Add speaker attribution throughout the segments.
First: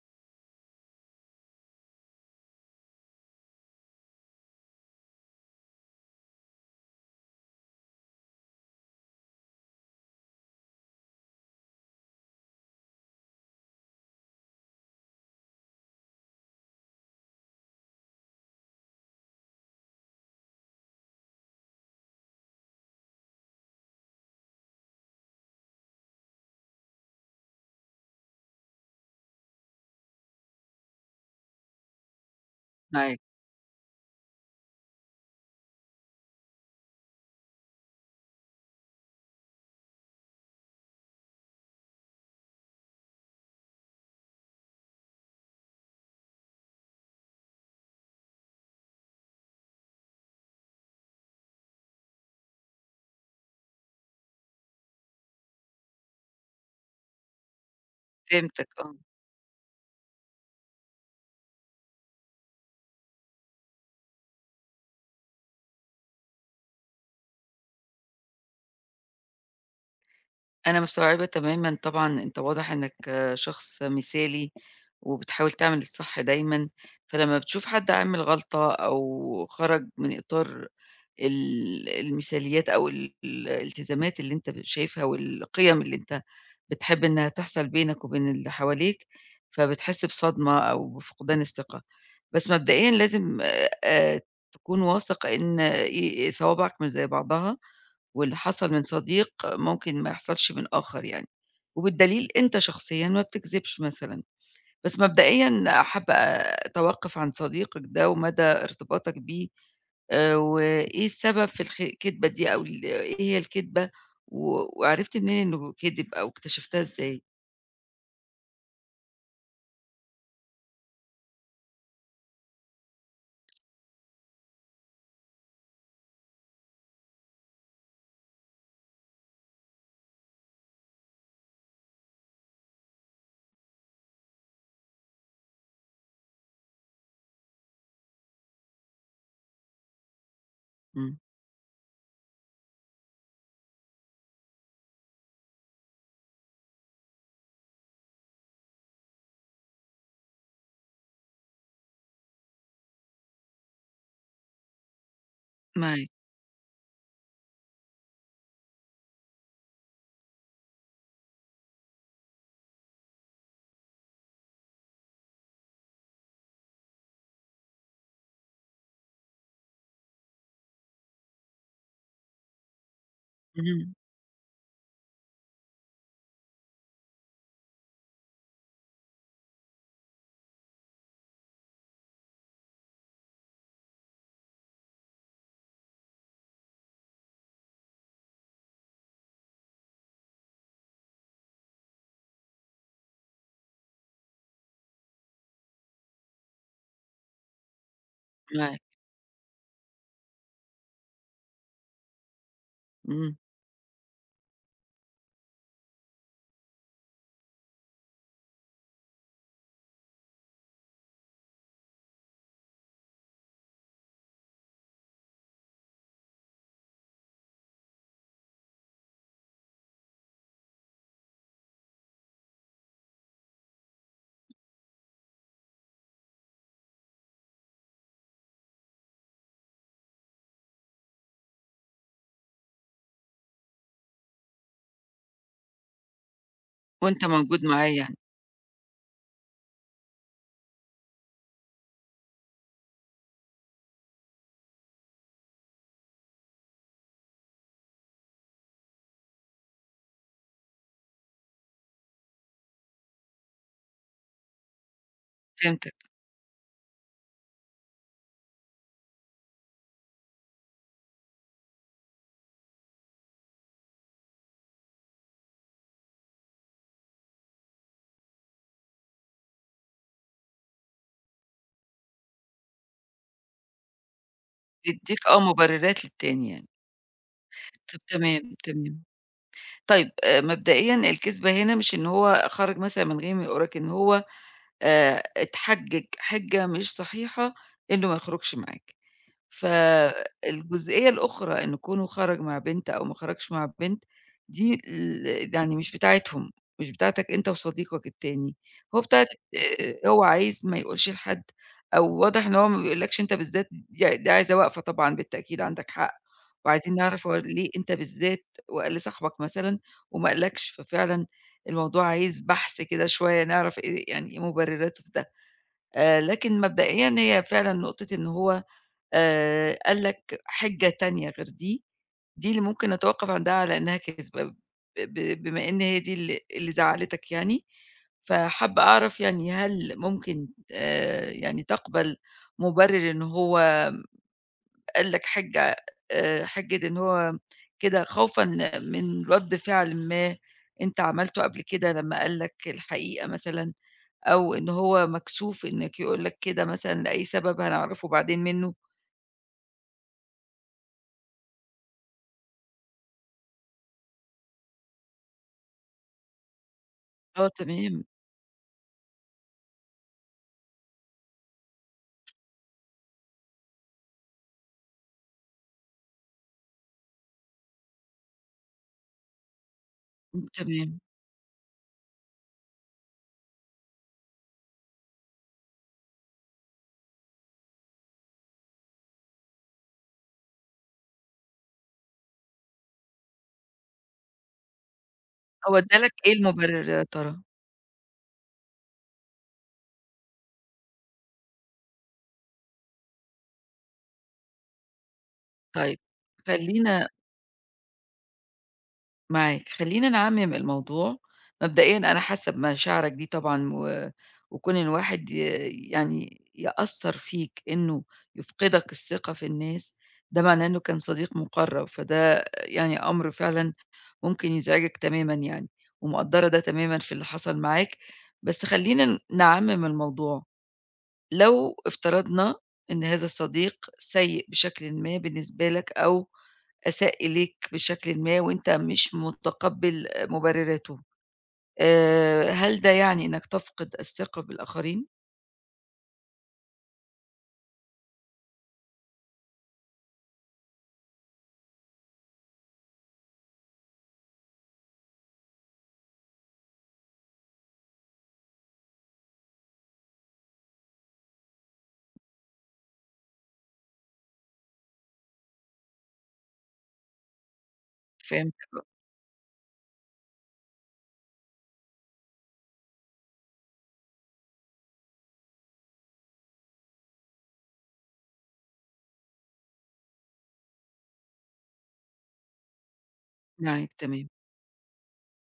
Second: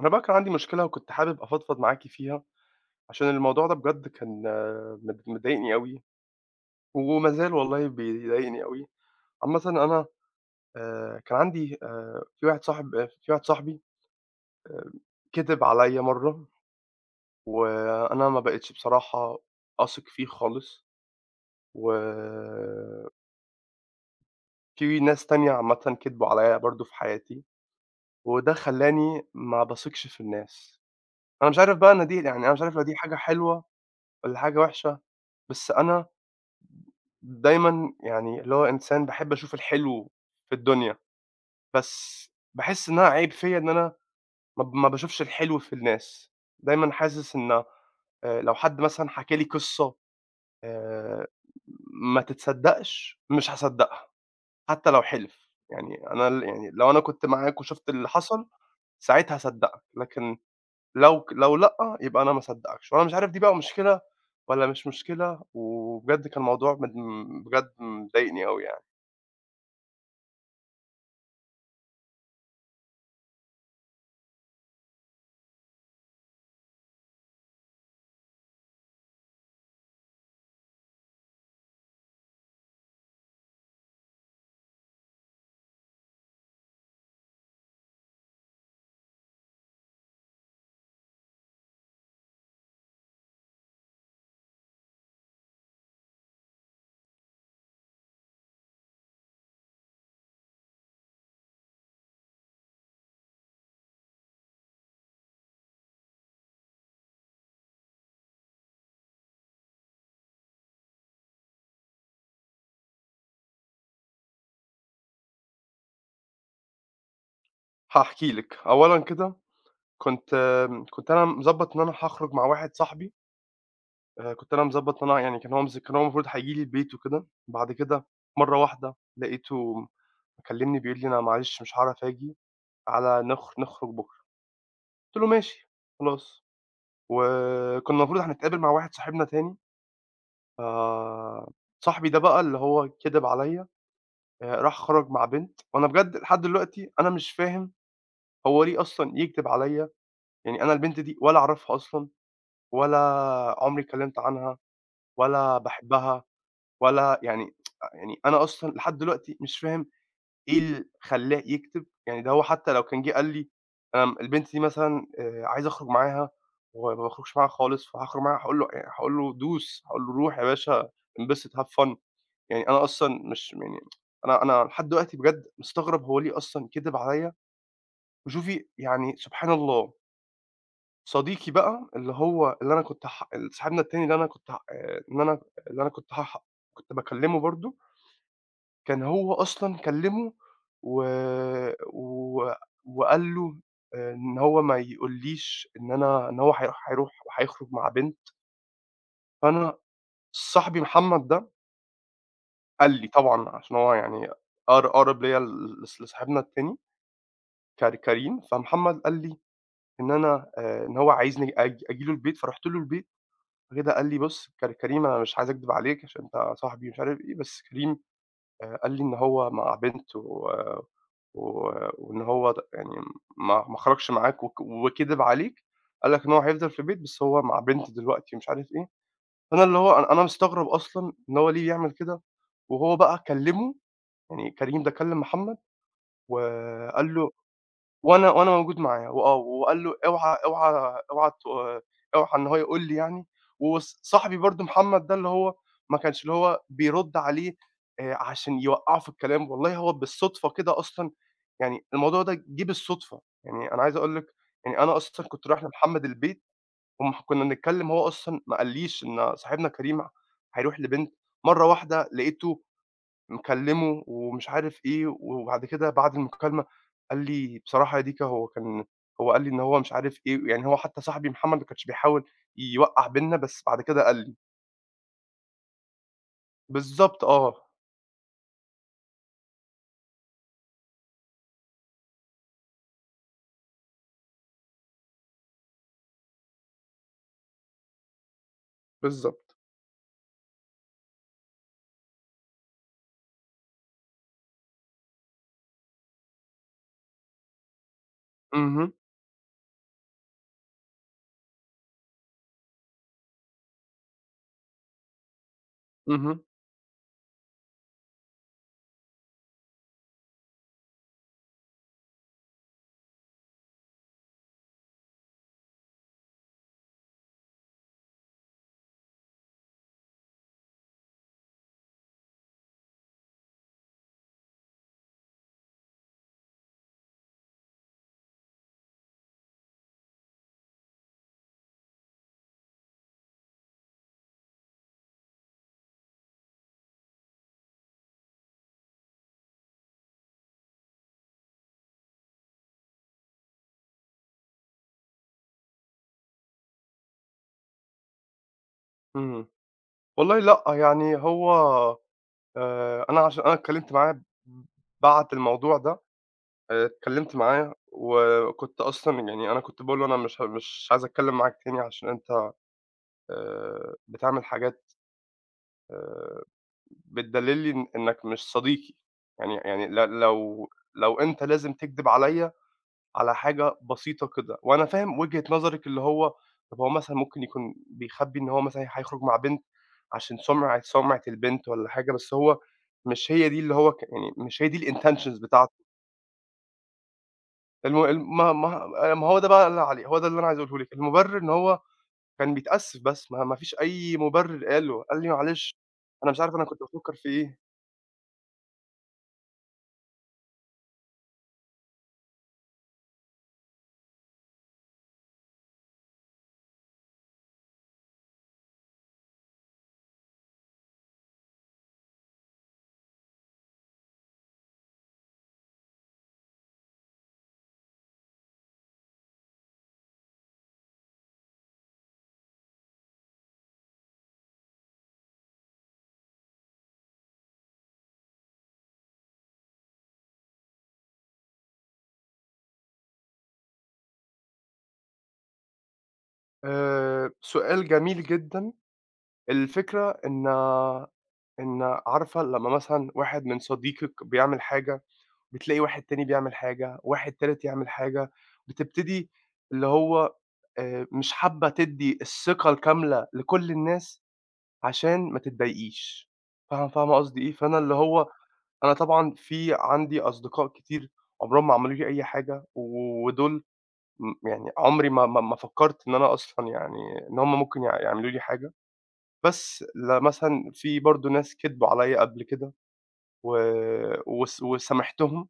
Speaker 1: أنا بقى كان عندي مشكلة وكنت حابب أفضفض معاكِ فيها، عشان الموضوع ده بجد كان آه، مد مضايقني أوي، وما زال والله بيضايقني أوي. عامةً أنا كان عندي في واحد صاحبي آآ كدب عليّا مرّة، وأنا ما بقيتش بصراحة أثق فيه خالص، وفي ناس تانية عامةً كدبوا عليّا برضه في حياتي، وده خلّاني ما باثقش في الناس. أنا مش عارف بقى أنا مش عارف لو دي حاجة
Speaker 2: معاك،
Speaker 1: حلوة والّا حاجة وحشة، بس أنا دايمًا يعني اللي هو إنسان باحب أشوف الحلو في الدنيا، بس باحس إنها عيب فيّا إن أنا ما باشوفش الحلو في الناس. دايمًا حاسس إن لو حد مثلًا حكى لي قصة آآ ما تتصدّقش، مش هاصدّقها حتى لو حلف. يعني أنا يعني لو أنا كنت معاك وشُفت اللي حصل،
Speaker 2: فهمتك آه،
Speaker 1: ساعتها هاصدّقك، لكن لو لأ، يبقى أنا ما اصدّقكش. وأنا مش عارف دي بقى مشكلة والّا مش مشكلة، وبجد كان الموضوع بجد مضايقني أوي يعني.
Speaker 2: أنا مستوعبة تمامًا طبعًا، أنت واضح إنك شخص مثالي، وبتحاول تعمل الصح دايمًا، فلمّا بتشوف حد عامل غلطة أو خرج من إطار المثاليات أو الالتزامات اللي أنت شايفها والقيم اللي أنت بتحب إنها تحصل بينك وبين اللي حواليك، فبتحس بصدمة أو بفقدان الثقة. بس مبدئيًا لازم آآ تكون واثق إن صوابعك مش زي بعضها واللي حصل من صديق ممكن ما يحصلش من آخر يعني، وبالدليل أنت شخصيًا ما بتكذبش مثلًا. بس مبدئيًا حابة أتوقف عن صديقك ده ومدى ارتباطك بيه، وإيه السبب في الكدبة دي أو إيه هي الكدبة، و وعرفت منين إنه كدب أو اكتشفتها إزاي؟
Speaker 1: هاحكي لِك. أولًا كده كنت أنا مضبّط إن أنا هاخرج مع واحد صاحبي. كنت أنا مضبّط إن أنا يعني كان هو المفروض هييجي لي البيت وكده. بعد كده مرّة واحدة لقيته مكلّمني بيقول لي: "أنا معلش مش هاعرف آجي، تعالَ نخرج بُكرة." قُلت له: "ماشي خلاص." وكنا المفروض هنتقابل مع واحد صاحبنا تاني،
Speaker 2: إمم،
Speaker 1: فصاحبي ده بقى اللي هو كدب عليَّ. راح خرج مع بنت، وأنا بجد لحد دلوقتي أنا مش فاهم هو ليه أصلًا يكدب عليَّ. يعني أنا البنت دي ولا أعرفها أصلًا، ولا عمري اتكلمت عنها، ولا
Speaker 2: معاك،
Speaker 1: باحبها، ولا يعني يعني أنا أصلًا لحد دلوقتي مش فاهم إيه اللي خلّاه يكتب. يعني ده هو حتى لو كان جِه قال لي أنا البنت دي مثلًا عايز أخرج معاها، وما باخرجش معاها خالص، فهاخرج معاها هاقول له دوس، هاقول له روح يا باشا انبسط have fun. يعني أنا أصلًا مش يعني...
Speaker 2: اهم،
Speaker 1: أنا لحد دلوقتي بجد مستغرب هو ليه أصلًا كدب عليّا. وشوفي يعني سبحان الله. صديقي بقى اللي هو اللي أنا كنت ح صاحبنا التاني اللي أنا كنت هاح كنت باكلّمه برضه. كان هو أصلًا كلّمه و و وقال له إن هو ما يقولّيش إن إن هو هيروح وهيخرج مع بنت.
Speaker 2: معاك،
Speaker 1: فأنا صاحبي محمد ده قال لي
Speaker 2: إمم،
Speaker 1: طبعًا، عشان هو يعني أقرب ليّا ل لص لصاحبنا التاني كريم، فمحمد قال لي إن هو عايزني آجي له البيت، فرُحت له البيت. فكده قال لي: "بُص كريم أنا مش عايز أكدب عليك عشان أنت صاحبي" مش عارف إيه. بس كريم قال لي إن هو مع بنت، و و وإن هو ت يعني ما خرجش معاك وكِدب عليك. قال لك إن هو هيفضل في البيت بس هو مع بنت دلوقتي ومش عارف إيه. فأنا اللي هو أنا أنا مستغرب أصلًا إن هو ليه يعمل كده. وهو بقى كلّمه، يعني كريم ده كلّم محمد وقال
Speaker 2: وأنت
Speaker 1: له
Speaker 2: موجود معاه يعني،
Speaker 1: وأنا موجود معاه، وقال له اوعى اوعى اوعى اوعى إن هو يقول لي يعني. وص صاحبي برضه محمد ده اللي هو ما كانش اللي هو بيرُد عليه عشان يوقّعه في الكلام، والله هو بالصدفة كده أصلًا، يعني الموضوع ده جِه بالصدفة. يعني أنا عايز أقول لِك، يعني أنا أصلًا كنت رايح
Speaker 2: فهمتك،
Speaker 1: لمحمد البيت وم كنا بنتكلّم، هو أصلًا ما قاليش إن صاحبنا كريم هيروح لبنت. مرّة واحدة لقيته مكلّمه ومش عارف إيه، وبعد كده بعد المكالمة قال لي بصراحة يا ديكا هو قال لي إن هو مش عارف إيه. يعني هو حتى صاحبي محمد ما كانش بيحاول يوقّع بيننا، بس بعد كده قال لي.
Speaker 2: بيدّيك آه مبررات للتاني يعني.
Speaker 1: بالضبط آه،
Speaker 2: طب تمام، تمام. طيب مبدئيًا الكذبة هنا مش إن هو خرج مثلًا من غير ما يقول لك، إن هو اتحجّج حِجّة مش صحيحة إنه ما يخرجش معاك.
Speaker 1: بالضبط.
Speaker 2: فالجزئية الأخرى إن كونه خرج مع بنت أو ما خرجش مع بنت دي يعني مش بتاعتهم، مش بتاعتك أنت وصديقك التاني،
Speaker 1: اهم،
Speaker 2: هو بتاعة هو عايز ما يقولش لحد أو واضح إن هو ما بيقولكش أنت بالذات دي عايزة واقفة طبعًا بالتأكيد عندك حق،
Speaker 1: اهم،
Speaker 2: وعايزين نعرف هو ليه أنت بالذات وقال لصاحبك مثلًا وما قالكش، ففعلًا الموضوع عايز بحث كده شوية نعرف إيه يعني إيه مبرراته في ده. لكن مبدئيًا هي فعلًا نقطة إن هو قال لك حِجّة تانية غير دي، دي اللي ممكن أتوقّف عندها على إنها كذبة، ب ب بما إن هي دي اللي زعّلتك يعني، فحابّة أعرف يعني هل ممكن يعني تقبل مُبرِّر إن هو قال لك حِجّة إن هو كده خوفًا من رَد فعل ما أنت عملته قبل كده لمّا قال لك الحقيقة مثلًا، أو إن هو مكسوف إنّك يقول لك كده مثلًا لأي سبب هنعرفه بعدين منّه؟
Speaker 1: إمم. والله لأ. يعني هو أنا عشان أنا اتكلّمت معاه بعد الموضوع ده. اتكلّمت
Speaker 2: آه
Speaker 1: معاه
Speaker 2: تمام.
Speaker 1: وكنت أصلًا، يعني أنا كنت باقول له: "أنا مش عايز أتكلّم معاك تاني عشان أنت بتعمل حاجات" آآ بتدلّل لي إنّك مش صديقي. يعني ل
Speaker 2: إمم،
Speaker 1: لو
Speaker 2: تمام.
Speaker 1: لو أنت لازم تكدب عليّا على حاجة بسيطة كده، وأنا فاهم وجهة نظرِك، اللي هو طَب هو مثلًا ممكن يكون بيخبّي إن هو مثلًا هيخرج مع بنت عشان سُمعة البنت والّا حاجة، بس هو مش هي دي اللي هو يعني مش هي دي الintentions بتاعته.
Speaker 2: هو ادّالك إيه المبرر يا ترى؟
Speaker 1: الم الم ما ما ما هو ده بقى اللي عليه، هو ده اللي أنا عايز أقوله لِك. المُبرر إن هو كان بيتأسف بس، ما فيش أي مُبرر قاله. قال لي: "معلش
Speaker 2: طيب
Speaker 1: أنا مش عارف أنا كنت
Speaker 2: خلّينا
Speaker 1: بافكّر في إيه."
Speaker 2: معاك، خلّينا نعمّم الموضوع. مبدئيًا أنا حاسة بمشاعرك دي طبعًا و وكون الواحد يعني يأثّر فيك إنه يفقدك الثقة في الناس، ده معناه إنه كان صديق مُقرّب، فده يعني أمر فعلًا ممكن يزعجك تمامًا يعني، ومقدّرة ده تمامًا في اللي حصل معاك، بس خلّينا نعمّم الموضوع. لو افترضنا إن هذا الصديق سيء بشكلٍ ما بالنسبة لك أو أساء إليك بشكلٍ ما وأنت مش متقبّل مبرراته، هل ده يعني إنك تفقد الثقة بالآخرين؟
Speaker 1: سؤال جميل جدًا. الفكرة إن عارفة لمّا مثلًا واحد من صديقِك بيعمل حاجة، بتلاقي واحد تاني بيعمل حاجة، واحد تالت يعمل حاجة، بتبتدي اللي هو مش حابة تدّي الثقة الكاملة لكل الناس عشان ما تتضايقيش. فاهمة قصدي إيه؟ فأنا اللي هو
Speaker 2: فهمتك،
Speaker 1: أنا طبعًا في عندي أصدقاء كتير عمرهم ما عملوا لي أي حاجة، ودول يعني عمري ما فكّرت إن أنا أصلًا، يعني إن هم ممكن يعملوا لي حاجة. بس مثلًا في برضه ناس كدبوا عليّا قبل كده و
Speaker 2: معاك تمام،
Speaker 1: وس وسامحتهم،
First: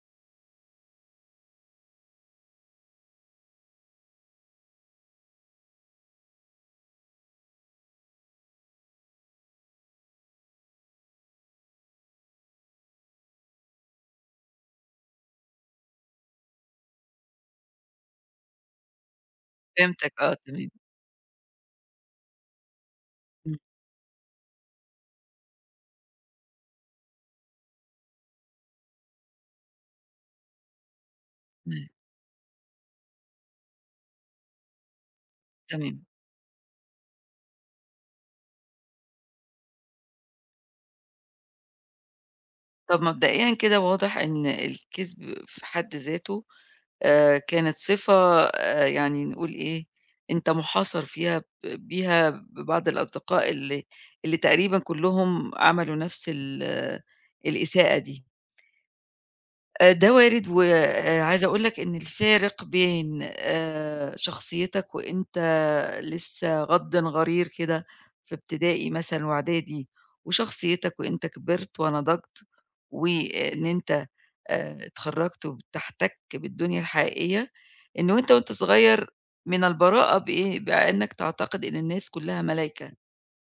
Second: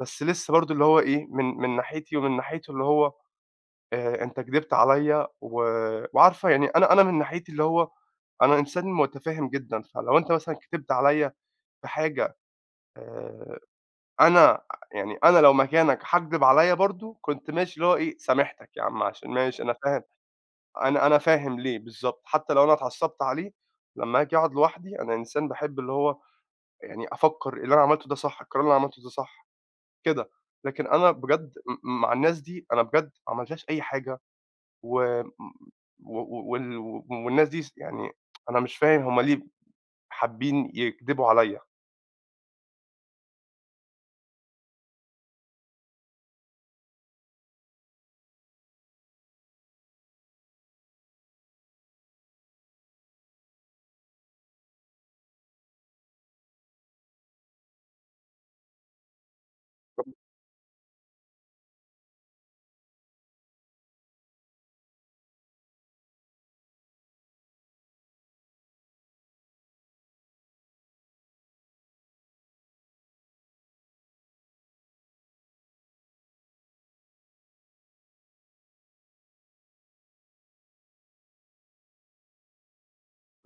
Speaker 1: بس لسه برضه اللي هو إيه، من ناحيتي ومن ناحيته، اللي هو أنت كدبت عليّا وعارفة. يعني أنا من ناحيتي اللي هو أنا إنسان متفاهم جدًا، فلو أنت مثلًا كدبت عليّا في حاجة آآ أنا أنا لو مكانك هتكدب عليّا برضه، كنت ماشي اللي هو إيه، سامحتك يا عم عشان ماشي أنا فاهم
Speaker 2: فهمتك آه تمام،
Speaker 1: أنا أنا فاهم ليه، بالضبط. حتى لو أنا اتعصبت عليه،
Speaker 2: إمم،
Speaker 1: لمّا آجي أقعد لوحدي أنا إنسان باحب اللي هو، يعني أفكّر اللي أنا عملته ده صح، القرار اللي أنا عملته ده صح، كده. لكن أنا بجد
Speaker 2: إمم،
Speaker 1: مع الناس دي أنا بجد ما عملتش أي حاجة، و م
Speaker 2: تمام.
Speaker 1: و و وال والناس دي يعني أنا مش فاهم هم ليه حابين يكدبوا عليّا.
Speaker 2: طَب مبدئيًا كده واضح إن الكذب في حد ذاته كانت صفة يعني نقول إيه، أنت مُحاصر فيها بيها ببعض الأصدقاء اللي تقريبًا كلّهم عملوا نفس الإساءة دي. ده وارد، وعايزة أقول لك إن الفارق بين شخصيتك وأنت لسه غَرير كده في ابتدائي مثلًا وإعدادي، وشخصيتك وأنت كبرت ونضجت، وإن أنت اتخرّجت وبتحتك بالدنيا الحقيقية، إنه أنت وأنت صغير من البراءة بإيه، بأنك تعتقد إن الناس كلّها ملايكة.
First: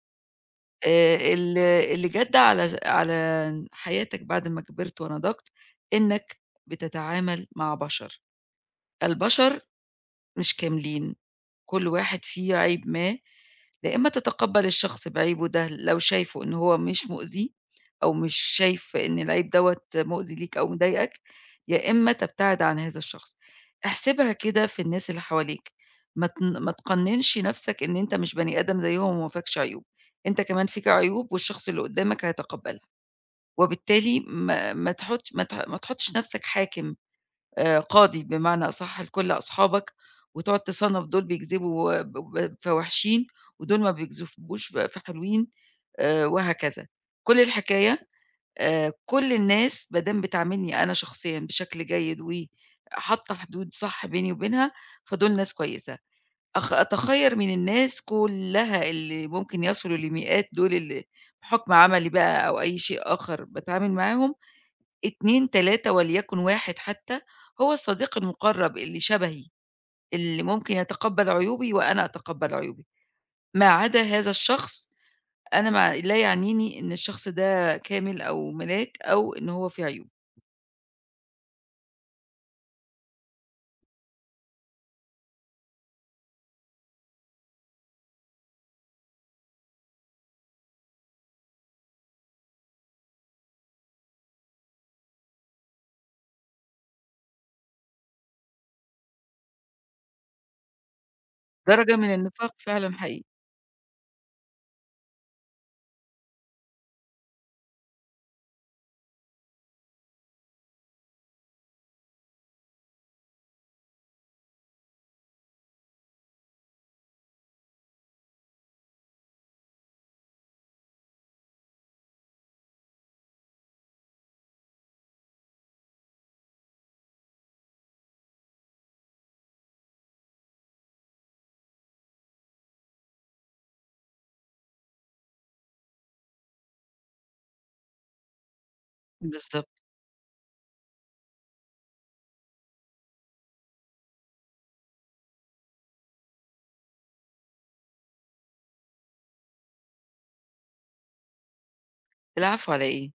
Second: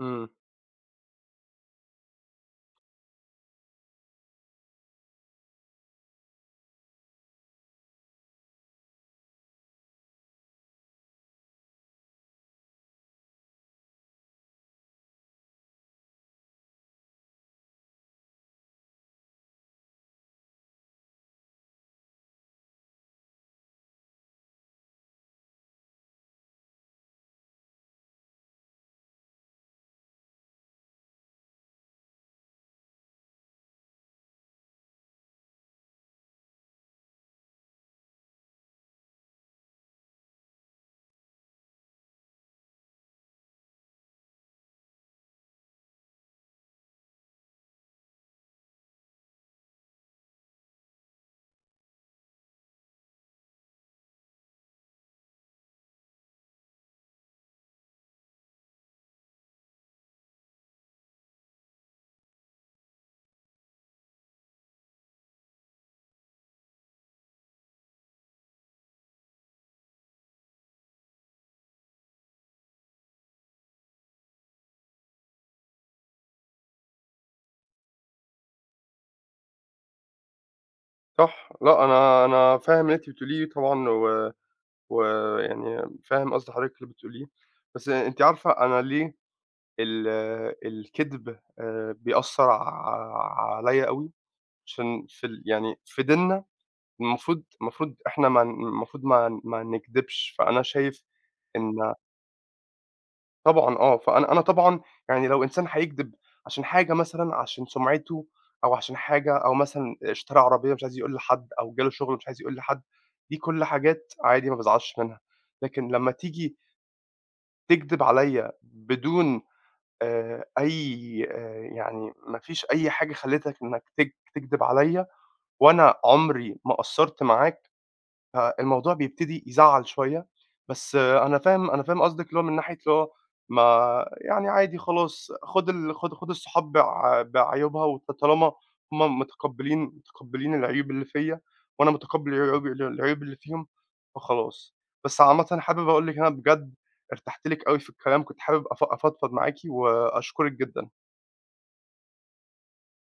Speaker 1: إمم،
Speaker 2: ال اللي جَد على حياتك بعد ما كبرت ونضجت، إنك بتتعامل مع بشر، البشر مش كاملين. كل واحد فيه عيب ما، لا إما تتقبّل الشخص بعيبه ده لو شايفه إن هو مش مؤذيه أو مش شايف إن العيب دوّة مؤذي ليك أو مضايقك، يا إما تبتعد عن هذا الشخص. احسبها كده في الناس اللي حواليك، ما تقنّنش نَفْسك إن أنت مش بني آدم زيّهم وما فيكش عيوب، أنت كمان فيك عيوب والشخص اللي قُدّامك هيتقبّلها، وبالتالي ما ما تحُطش ما ت ما تحُطّش نَفْسك حاكم قاضي بمعنى أصح لكل أصحابك، وتقعد تصنّف دول بيكذبوا ب ب في وِحشين، ودول ما بيكذبوش في حلوين وهكذا. كل الحكاية كل الناس ما دام بتعاملني أنا شخصيًا بشكل جيد وحاطة حدود صح بيني وبينها، فدول ناس كويسة. أتخيّر من الناس كُلّها اللي ممكن يصلوا لمئات دول اللي بحُكم عملي بقى أو أي شيء آخر باتعامل معاهم 2، 3 وليكن 1 حتى، هو الصديق المقرب اللي شبهي، اللي ممكن يتقبل عيوبي وأنا أتقبل عيوبه. ما عدا هذا الشخص، أنا ما لا يعنيني إن الشخص ده كامل أو ملاك أو إن هو فيه عيوب.
Speaker 1: صح، لأ أنا فاهم اللي أنتِ بتقوليه طبعًا، ويعني فاهم قصد حضرتِك اللي بتقوليه. بس أنتِ عارفة أنا ليه ال الكدب بيأثّر عليّا أوي، عشان في ال يعني في ديننا المفروض ما نكدبش، فأنا شايف إن
Speaker 2: درجة من النفاق فعلًا حقيقي.
Speaker 1: طبعًا فأنا طبعًا، يعني لو إنسان هيكدب عشان حاجة مثلًا، عشان سُمعته أو عشان حاجة، أو مثلًا اشترى عربية مش عايز يقول لحد، أو جاله شغل مش عايز يقول لحد، دي كُل حاجات عادي ما بازعلش منها. لكن لمّا تيجي تكدب عليّا بدون أي يعني ما فيش أي حاجة خلّتك إنّك تكدب عليّا، وأنا عمري ما قصّرت معاك، فالموضوع بيبتدي يزعّل شوية. بس أنا فاهم قصدِك، اللي هو من ناحية، اللي هو ما يعني عادي خلاص خُد ال خُد خُد الصحاب بعيوبها وط طالما هُم
Speaker 2: بالضبط.
Speaker 1: متقبّلين العيوب اللي فيّا، وأنا متقبّل العيوب اللي فيهم، فخلاص. بس عامةً حابب أقول لِك إن أنا بجد ارتحت لِك أوي في الكلام، كنت حابب أفضفض معاكِ وأشكرِك جدًا.
Speaker 2: العفو على إيه؟